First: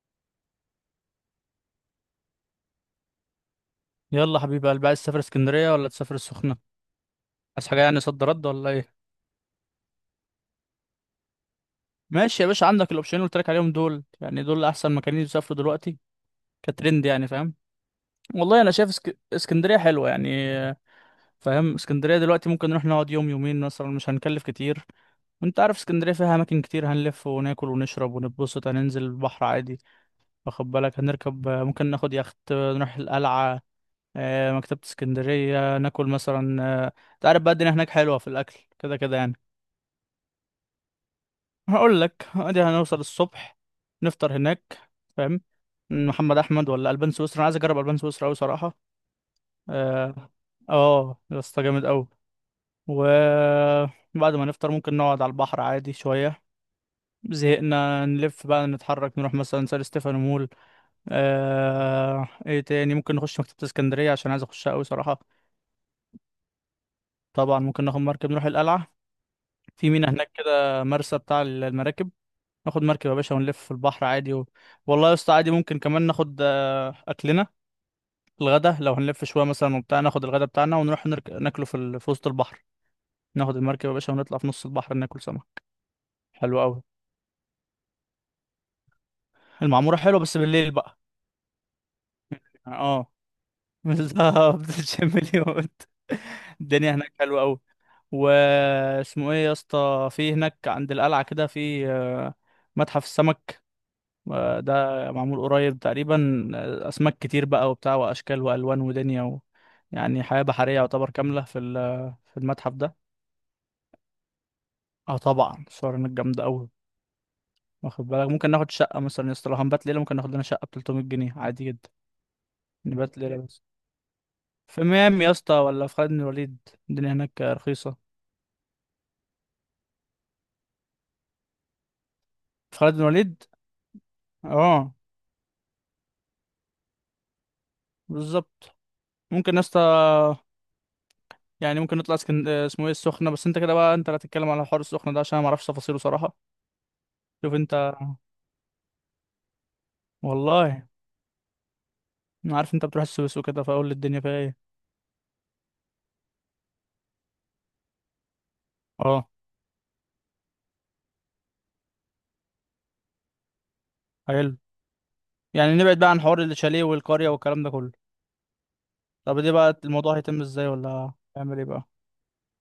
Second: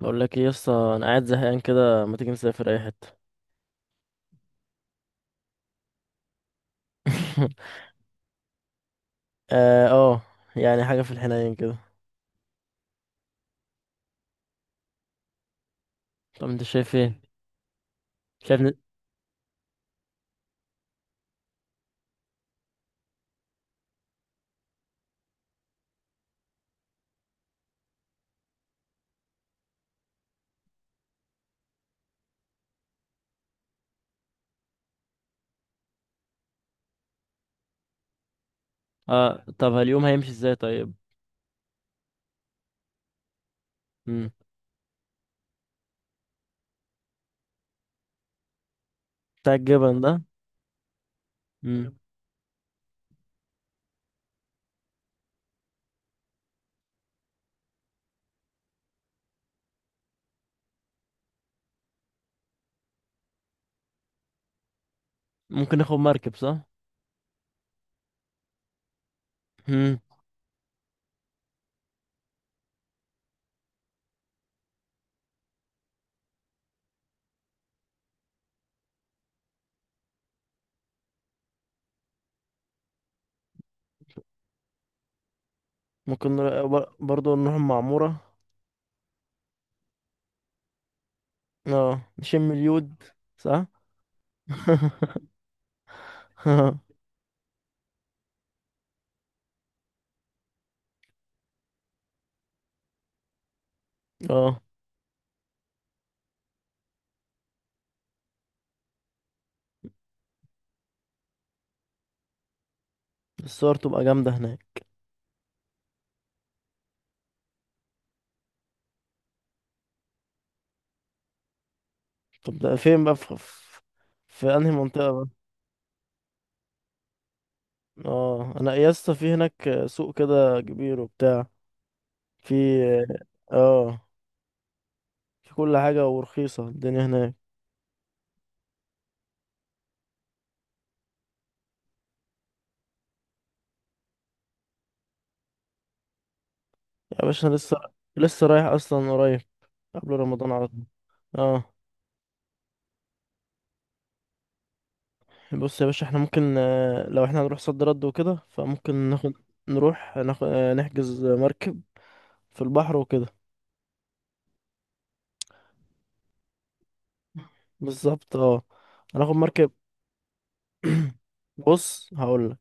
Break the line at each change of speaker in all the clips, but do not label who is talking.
بقول لك ايه يا اسطى. انا قاعد زهقان كده، ما تيجي نسافر اي حته؟
يلا حبيبي قلبي، عايز تسافر اسكندريه ولا تسافر السخنه؟ عايز حاجه يعني صد رد ولا ايه؟
اه. يعني حاجه في الحنين كده.
ماشي يا باشا، عندك الاوبشنين اللي قلت لك عليهم دول، يعني دول احسن مكانين يسافروا دلوقتي
طب انت شايف
كترند،
ايه؟
يعني فاهم.
شايف
والله انا
ن...
شايف اسكندريه حلوه يعني. فاهم اسكندريه دلوقتي ممكن نروح نقعد يوم يومين مثلا، مش هنكلف كتير. وانت عارف اسكندريه فيها اماكن كتير، هنلف وناكل ونشرب ونتبسط، هننزل البحر عادي. واخد بالك؟ هنركب، ممكن ناخد يخت نروح القلعه، مكتبه اسكندريه، ناكل مثلا، انت عارف بقى الدنيا هناك حلوه في الاكل كده كده يعني.
اه، طب اليوم هيمشي ازاي طيب؟
هقول لك ادي، هنوصل الصبح
امم.
نفطر هناك، فاهم؟ محمد احمد ولا البان سويسرا؟ انا عايز اجرب البان سويسرا قوي صراحه.
بتاع الجبل ده؟
اه اه يا اسطى جامد
امم.
قوي. وبعد ما نفطر ممكن نقعد على البحر عادي شويه، زهقنا نلف بقى نتحرك نروح مثلا سان ستيفانو مول. ايه تاني؟ ممكن نخش مكتبة اسكندرية عشان عايز اخشها قوي صراحة.
ممكن ناخد مركب صح؟
طبعا ممكن ناخد مركب نروح القلعة، في
مم.
مينا هناك كده، مرسى بتاع المراكب. ناخد مركب يا باشا ونلف في البحر عادي والله يا اسطى عادي، ممكن كمان ناخد اكلنا الغدا لو هنلف شويه مثلا وبتاع، ناخد الغدا بتاعنا ونروح ناكله في وسط البحر. ناخد المركب يا باشا ونطلع في نص البحر ناكل سمك.
ممكن
حلو قوي.
برضه نروح المعموره.
المعموره حلوه بس بالليل بقى.
اه، نشم اليود.
اه،
صح.
بالظبط تشم اليود. الدنيا هناك حلوه قوي. واسمه ايه يا اسطى في هناك عند القلعه كده؟ في متحف السمك،
اه،
ده معمول قريب تقريبا، اسماك كتير بقى وبتاع واشكال والوان ودنيا يعني حياه بحريه يعتبر كامله في المتحف ده.
الصور تبقى جامده هناك.
اه طبعا الصور هناك جامده قوي. واخد بالك ممكن ناخد شقه مثلا يا اسطى؟ لو هنبات ليله ممكن ناخد لنا شقه ب 300 جنيه عادي جدا.
طب ده فين بقى
نبات ليله بس.
في انهي
في
منطقه
ميامي
بقى؟
يا اسطى ولا في خالد بن الوليد؟ الدنيا هناك رخيصه.
اه، انا يا اسطى في هناك سوق كده كبير وبتاع. في.
في خالد بن الوليد.
اه،
اه،
في كل حاجة ورخيصة، الدنيا هناك.
بالظبط. ممكن يا اسطى، يعني ممكن نطلع اسكن اسمه ايه، السخنه، بس انت كده بقى، انت لا تتكلم على حوار السخنه ده عشان انا ما اعرفش تفاصيله صراحه.
يا باشا أنا
شوف انت.
لسه رايح أصلا قريب، قبل رمضان على طول.
والله
اه.
انا عارف انت بتروح السويس وكده، فاقول الدنيا فيها ايه.
بص يا باشا احنا ممكن، لو احنا هنروح صد رد وكده، فممكن
اه،
ناخد نروح ناخد، نحجز مركب في البحر وكده.
حلو. يعني نبعد بقى عن حوار الشاليه والقرية والكلام ده كله.
بالظبط، اه، هناخد
طب دي
مركب.
بقى الموضوع هيتم ازاي ولا هيعمل ايه بقى؟
بص هقولك،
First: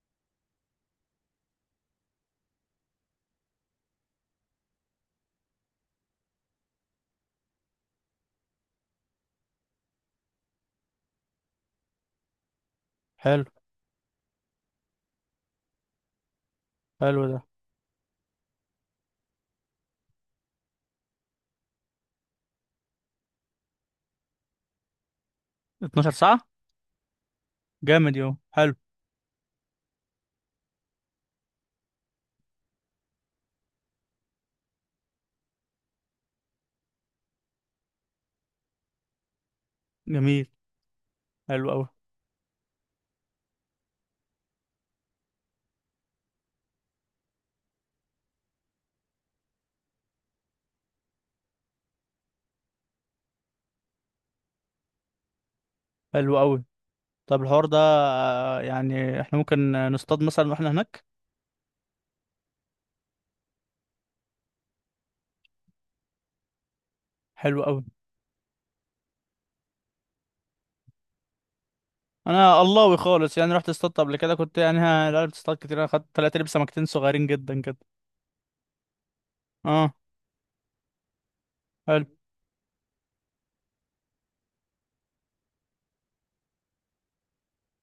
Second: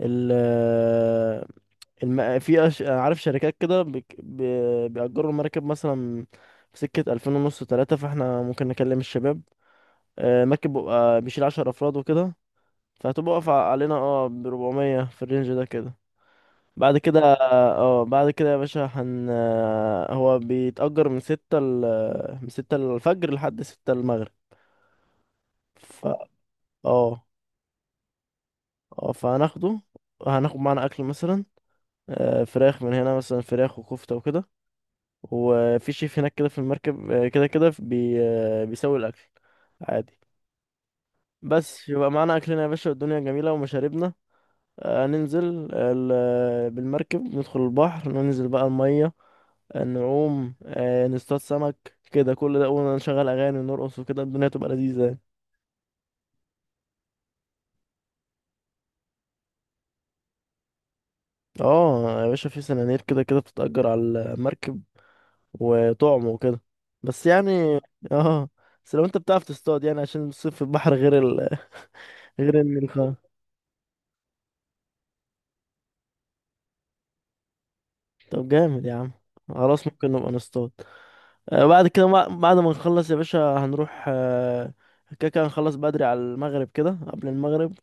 ال آه، عارف شركات كده بيأجروا المركب مثلا في سكة ألفين ونص تلاتة، فاحنا ممكن نكلم الشباب. مركب بيبقى بيشيل 10 أفراد وكده، فهتبقى
حلو.
واقفة علينا، اه، ب 400 في الرينج ده كده. بعد كده
حلو ده.
اه آه، بعد كده يا باشا، هن آه، هو بيتأجر من 6 الفجر لحد 6 المغرب. ف
12 ساعة،
اه.
جامد، يوم حلو.
اه، فهناخده، هناخد معانا أكل مثلا، فراخ من هنا، مثلا فراخ وكفتة وكده. وفي شيف هناك كده في المركب، كده كده بي... آه، بيسوي الأكل عادي.
جميل. حلو قوي.
بس يبقى معانا أكلنا يا باشا، والدنيا جميلة ومشاربنا. ننزل بالمركب ندخل البحر، ننزل بقى المية، نعوم، نصطاد سمك، كده كل ده، ونشغل أغاني ونرقص وكده، الدنيا تبقى لذيذة يعني.
حلو قوي. طب الحوار ده، يعني احنا ممكن نصطاد مثلا واحنا هناك؟
اه يا باشا، في سنانير كده كده بتتأجر على المركب وطعم وكده، بس
حلو
يعني.
قوي.
اه. بس لو انت بتعرف تصطاد، يعني عشان الصيد في البحر غير
انا
النيل
اللهوي
خالص.
خالص يعني، رحت اصطادت قبل كده، كنت يعني لا بتصطاد كتير، انا خدت طلعت لي بسمكتين صغيرين جدا كده.
طب جامد يا عم، خلاص
اه.
ممكن نبقى نصطاد. بعد ما نخلص يا باشا، هنروح، كده كده هنخلص بدري على المغرب، كده قبل المغرب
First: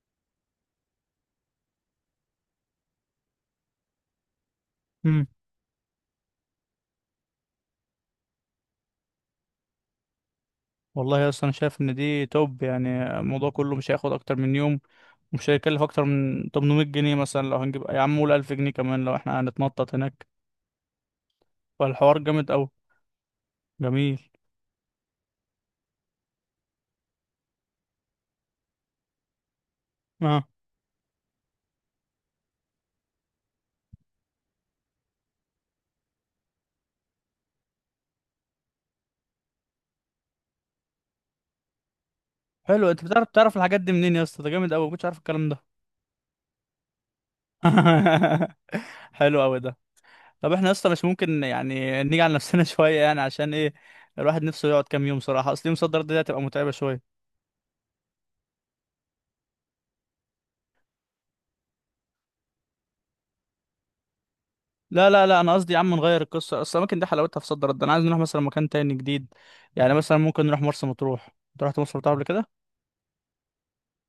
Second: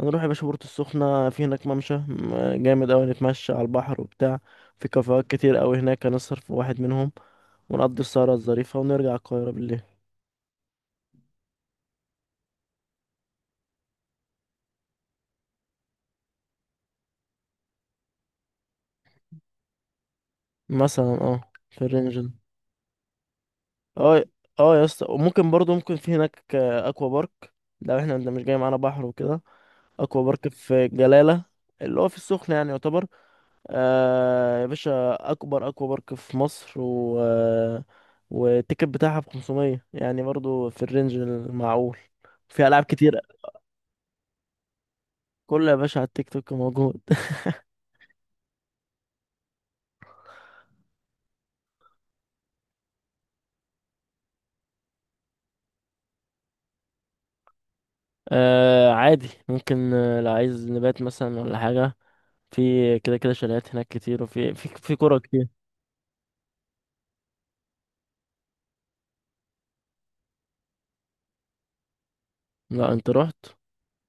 هنروح يا باشا بورتو السخنة. في هناك ممشى جامد أوي، نتمشى على البحر وبتاع. في
حلو.
كافيهات كتير أوي هناك، هنسهر في واحد منهم، ونقضي السهرة الظريفة ونرجع القاهرة بالليل.
والله اصلا انا شايف ان دي توب، يعني الموضوع كله مش هياخد اكتر من يوم، ومش هيكلف اكتر من 800 جنيه مثلا، لو هنجيب يا عم قول 1000 جنيه كمان لو احنا هنتنطط هناك.
مثلا اه، في الرينج
فالحوار
ده.
جامد قوي. جميل.
اه. اه يا اسطى، وممكن برضو ممكن في هناك اكوا بارك، لو احنا ده مش جاي معانا بحر وكده. اكوا بارك
اه،
في جلالة اللي هو في السخنة، يعني يعتبر، يا باشا، اكبر اكوا بارك في مصر، و آه، والتيكت بتاعها ب 500، يعني برضو في الرينج المعقول. في العاب
حلو. انت
كتير.
بتعرف تعرف الحاجات دي منين يا اسطى؟ ده جامد قوي، ما كنتش عارف الكلام ده.
كله يا باشا على التيك توك موجود.
حلو قوي ده. طب احنا اصلا مش ممكن يعني نيجي على نفسنا شويه يعني عشان ايه؟ الواحد نفسه يقعد كام يوم صراحه، اصل يوم صدر دي هتبقى متعبه شويه.
عادي، ممكن، لو عايز نبات مثلا ولا حاجه، في كده كده شاليهات هناك كتير، وفي في في
لا
كوره
لا لا
كتير.
انا قصدي يا عم نغير القصه، اصل الاماكن دي حلاوتها في صد رد. انا عايز نروح مثلا مكان تاني جديد. يعني مثلا ممكن نروح مرسى مطروح. انت رحت مرسى مطروح قبل كده؟
لا انت رحت.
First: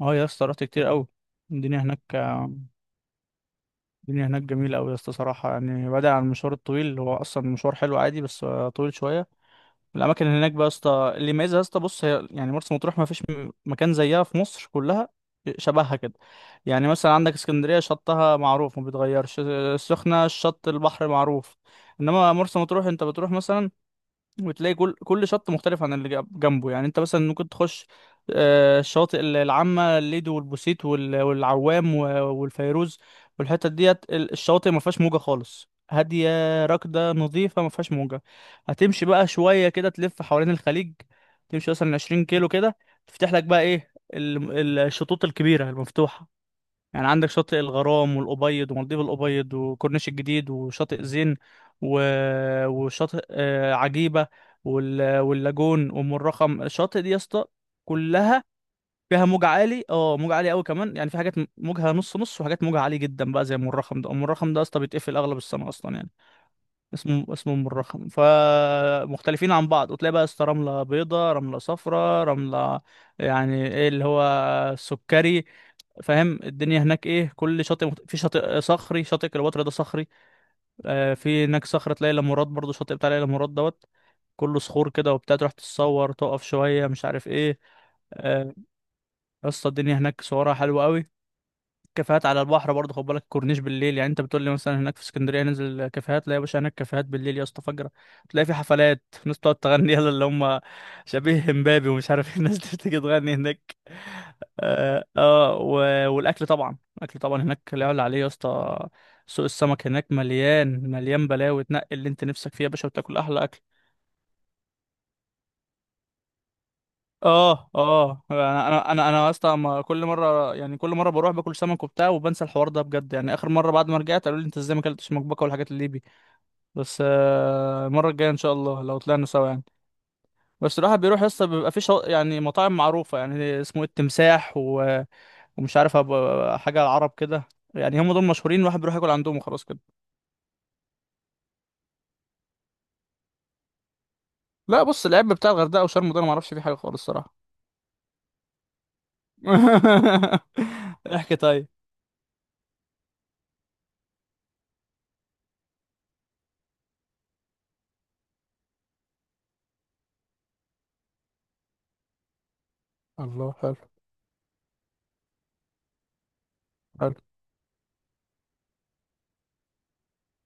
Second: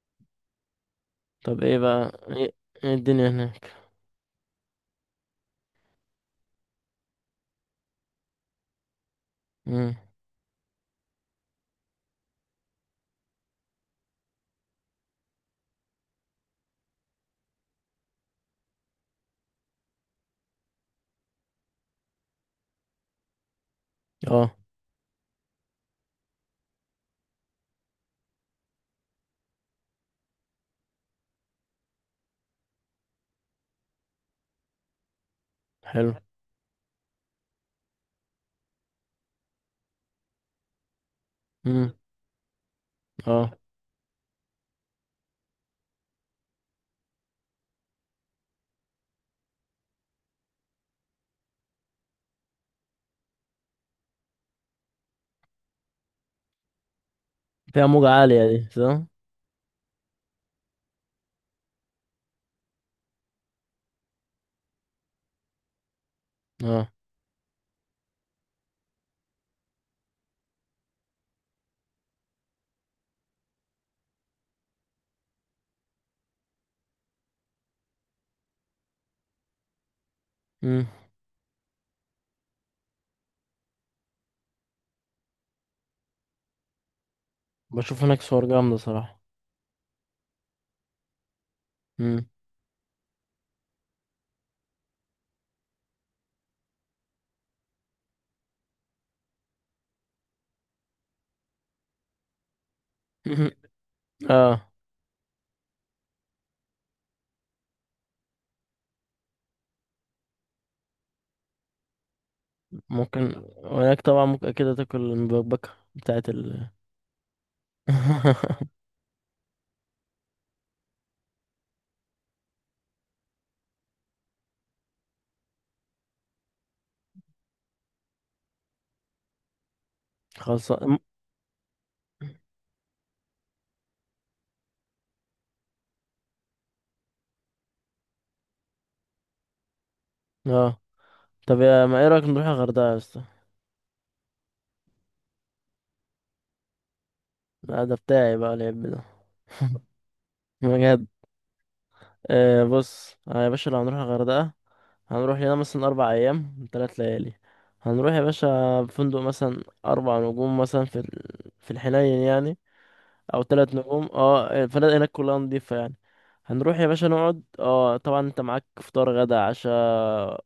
اه يا اسطى، رحت كتير قوي.
طب ايه
الدنيا هناك،
بقى ايه؟ إيه الدنيا هناك؟
الدنيا هناك جميله قوي يا اسطى صراحه، يعني بعيد عن المشوار الطويل، هو اصلا مشوار حلو عادي بس طويل شويه.
امم.
الاماكن هناك بقى يا اسطى اللي يميزها يا اسطى، بص، هي يعني مرسى مطروح ما فيش مكان زيها في مصر كلها، شبهها كده. يعني مثلا عندك اسكندريه شطها معروف ما بيتغيرش، السخنه الشط البحر معروف، انما مرسى مطروح انت بتروح مثلا
اه.
وتلاقي كل شط مختلف عن اللي جنبه. يعني انت مثلا ممكن تخش الشواطئ العامة، الليدو والبوسيت والعوام والفيروز والحتت ديت الشواطئ ما فيهاش موجة خالص،
حلو.
هادية راكدة نظيفة ما فيهاش موجة. هتمشي بقى شوية كده تلف حوالين الخليج، تمشي
امم.
مثلا 20 كيلو كده، تفتح لك
اه،
بقى ايه الشطوط الكبيرة المفتوحة. يعني عندك شاطئ الغرام والأبيض ومالديف الأبيض وكورنيش الجديد وشاطئ زين و... وشاطئ عجيبة واللاجون وأم الرخم. الشاطئ دي يا اسطى
فيها موجة
كلها
عالية دي صح؟
فيها موج عالي، اه موج عالي قوي كمان، يعني في حاجات موجها نص نص وحاجات موجها عالي جدا بقى زي أم الرخم ده. أم الرخم ده يا اسطى بيتقفل أغلب السنة أصلا، يعني
اه.
اسمه ام الرخم، فمختلفين عن بعض. وتلاقي بقى اسطى رملة بيضة، رملة صفراء، رملة يعني ايه، اللي هو سكري. فاهم الدنيا هناك ايه؟ كل شاطئ في شاطئ صخري، شاطئ كليوباترا ده صخري.
امم.
آه في هناك صخرة، تلاقي لامورات مراد برضه، شاطئ بتاع ليلى مراد دوت، كله صخور كده وبتاع، تروح تتصور تقف شوية مش عارف ايه.
بشوف هناك صور
آه،
جامدة صراحة.
يا اسطى الدنيا هناك صورها حلوة قوي. كافيهات
مم.
على البحر برضه خد بالك، كورنيش بالليل. يعني انت بتقول لي مثلا هناك في اسكندريه ننزل كافيهات، لا يا باشا، هناك كافيهات بالليل يا اسطى فجره. تلاقي في حفلات، ناس بتقعد تغني يلا اللي هم شبيه امبابي ومش عارف ايه، الناس دي بتيجي تغني
مهم.
هناك.
اه.
اه، والاكل طبعا، الاكل طبعا هناك لا يعلى عليه يا اسطى. سوق السمك هناك مليان، مليان بلاوي، تنقي اللي انت نفسك فيه يا باشا وتاكل
ممكن،
احلى اكل.
وهناك طبعا ممكن اكيد تاكل المبكبكة بتاعت.
اه اه، انا انا انا انا اصلا كل مره يعني، كل مره بروح باكل سمك وبتاع وبنسى الحوار ده بجد يعني. اخر مره بعد ما رجعت قالوا لي انت ازاي ما اكلتش مكبكه والحاجات اللي بي، بس المره الجايه ان شاء الله لو طلعنا سوا يعني.
خلاص.
بس الواحد بيروح يسطا بيبقى في يعني مطاعم معروفه، يعني اسمه إيه، التمساح ومش عارف أبقى حاجه العرب كده، يعني هم دول مشهورين، الواحد بيروح ياكل عندهم وخلاص كده.
اه، طب يا ما، ايه رايك نروح الغردقة يا اسطى؟
لا بص، العيب بتاع الغردقه وشرم ده انا ما اعرفش فيه حاجه خالص الصراحه.
لا، ده بتاعي بقى العيب ده، بجد.
احكي طيب.
بص، يا باشا، لو هنروح الغردقة، هنروح لنا مثلا 4 ايام 3 ليالي. هنروح يا باشا فندق مثلا 4 نجوم مثلا في الحنين يعني، او
الله،
ثلاث
حلو.
نجوم اه، الفنادق هناك كلها نضيفة يعني. هنروح يا باشا
حلو.
نقعد، اه، طبعا انت معاك فطار غدا عشاء،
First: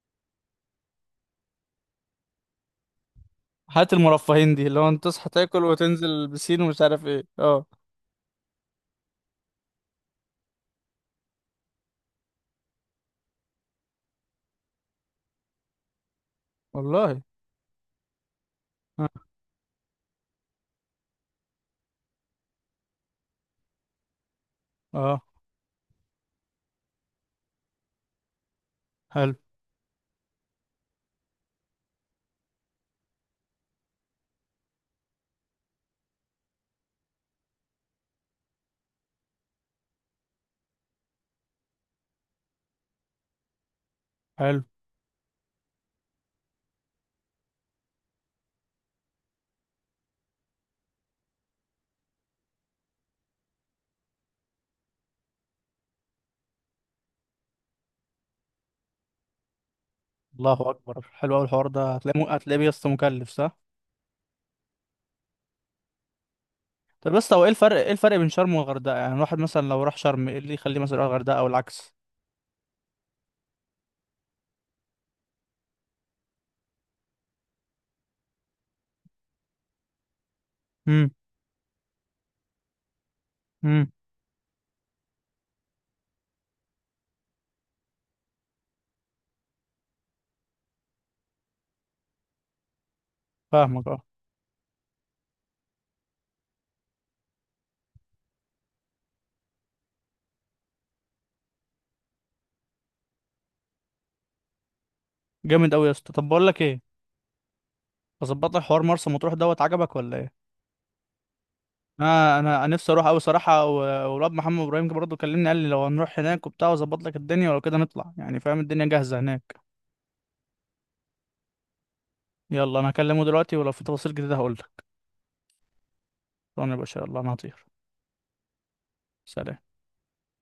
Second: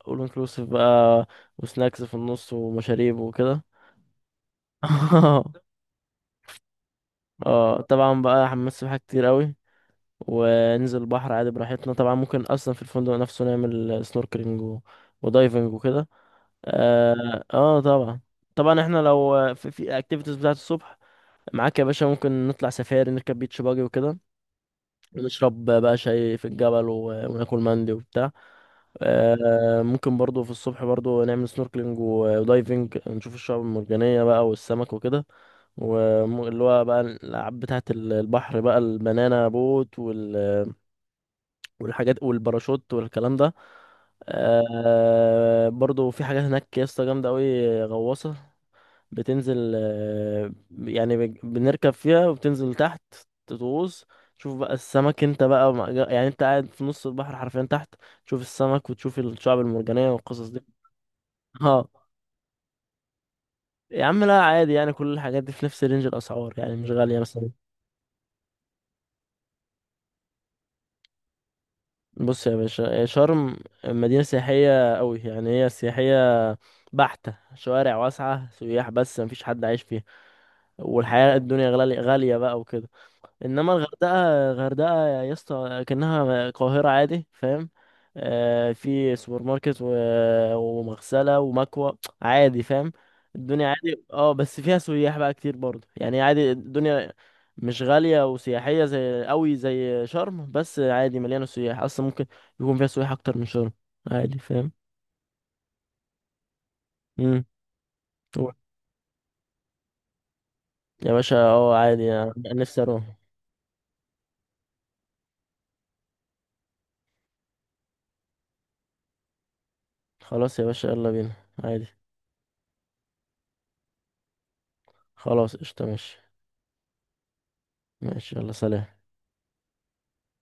اول انكلوسيف بقى، وسناكس في النص ومشاريب وكده.
حياة المرفهين دي اللي هو انت تصحى تاكل وتنزل البسين ومش عارف ايه، اه.
اه، طبعا بقى حمام سباحة كتير قوي، وننزل البحر عادي براحتنا. طبعا ممكن اصلا في الفندق نفسه نعمل سنوركلينج ودايفنج وكده.
والله.
اه، طبعا، طبعا احنا
اه،
لو في اكتيفيتيز بتاعت الصبح، معاك يا باشا، ممكن نطلع سفاري، نركب بيتش باجي وكده،
آه.
نشرب بقى شاي في الجبل، وناكل مندي وبتاع.
حلو.
ممكن برضو في الصبح برضو نعمل سنوركلينج ودايفنج، نشوف الشعاب المرجانية بقى والسمك وكده. واللي هو بقى الألعاب بتاعة البحر بقى، البنانا بوت والحاجات والباراشوت والكلام ده.
حلو.
برضو في حاجات هناك يا اسطى جامدة أوي، غواصة بتنزل، يعني بنركب فيها وبتنزل تحت، تغوص، تشوف بقى السمك. انت بقى يعني انت قاعد في نص البحر حرفيا تحت، تشوف السمك وتشوف الشعب المرجانية والقصص دي.
الله اكبر، حلو قوي الحوار
اه.
ده، هتلاقيه هتلاقيه بس مكلف، صح؟
يا عم لا عادي، يعني كل الحاجات دي في نفس رينج الأسعار، يعني مش
طب
غالية
بس هو
مثلا.
ايه الفرق، ايه الفرق بين شرم والغردقة؟ يعني الواحد مثلا لو راح شرم ايه اللي يخليه مثلا يروح الغردقة او العكس؟
بص يا باشا، شرم مدينة سياحية قوي، يعني هي سياحية بحتة، شوارع واسعة، سياح، بس مفيش حد عايش فيها،
امم.
والحياة الدنيا غالية غالية بقى وكده. انما
امم.
الغردقه، يا اسطى، كانها القاهره عادي، فاهم؟ في سوبر ماركت ومغسله ومكوى، عادي فاهم، الدنيا
فاهمك، اه.
عادي. اه، بس فيها سياح بقى كتير برضه، يعني عادي الدنيا، مش غاليه وسياحيه زي قوي زي شرم، بس عادي مليانه سياح، اصلا ممكن يكون فيها سياح اكتر من شرم، عادي فاهم.
جامد قوي يا اسطى. طب بقول لك ايه،
امم.
اظبط لك حوار مرسى مطروح دوت، عجبك ولا ايه؟
يا باشا اه، عادي انا
انا انا أنا
نفسي
نفسي
اروح.
اروح قوي صراحه والواد محمد ابراهيم برضه كلمني، قال لي لو هنروح هناك وبتاع واظبط لك الدنيا، ولو كده نطلع يعني، فاهم، الدنيا جاهزه هناك.
خلاص يا باشا يلا بينا، عادي.
يلا، انا هكلمه دلوقتي ولو في تفاصيل جديدة هقولك.
خلاص قشطه، ماشي.
طبعا يا باشا، يلا انا هطير.
ماشي، يلا، سلام.
سلام.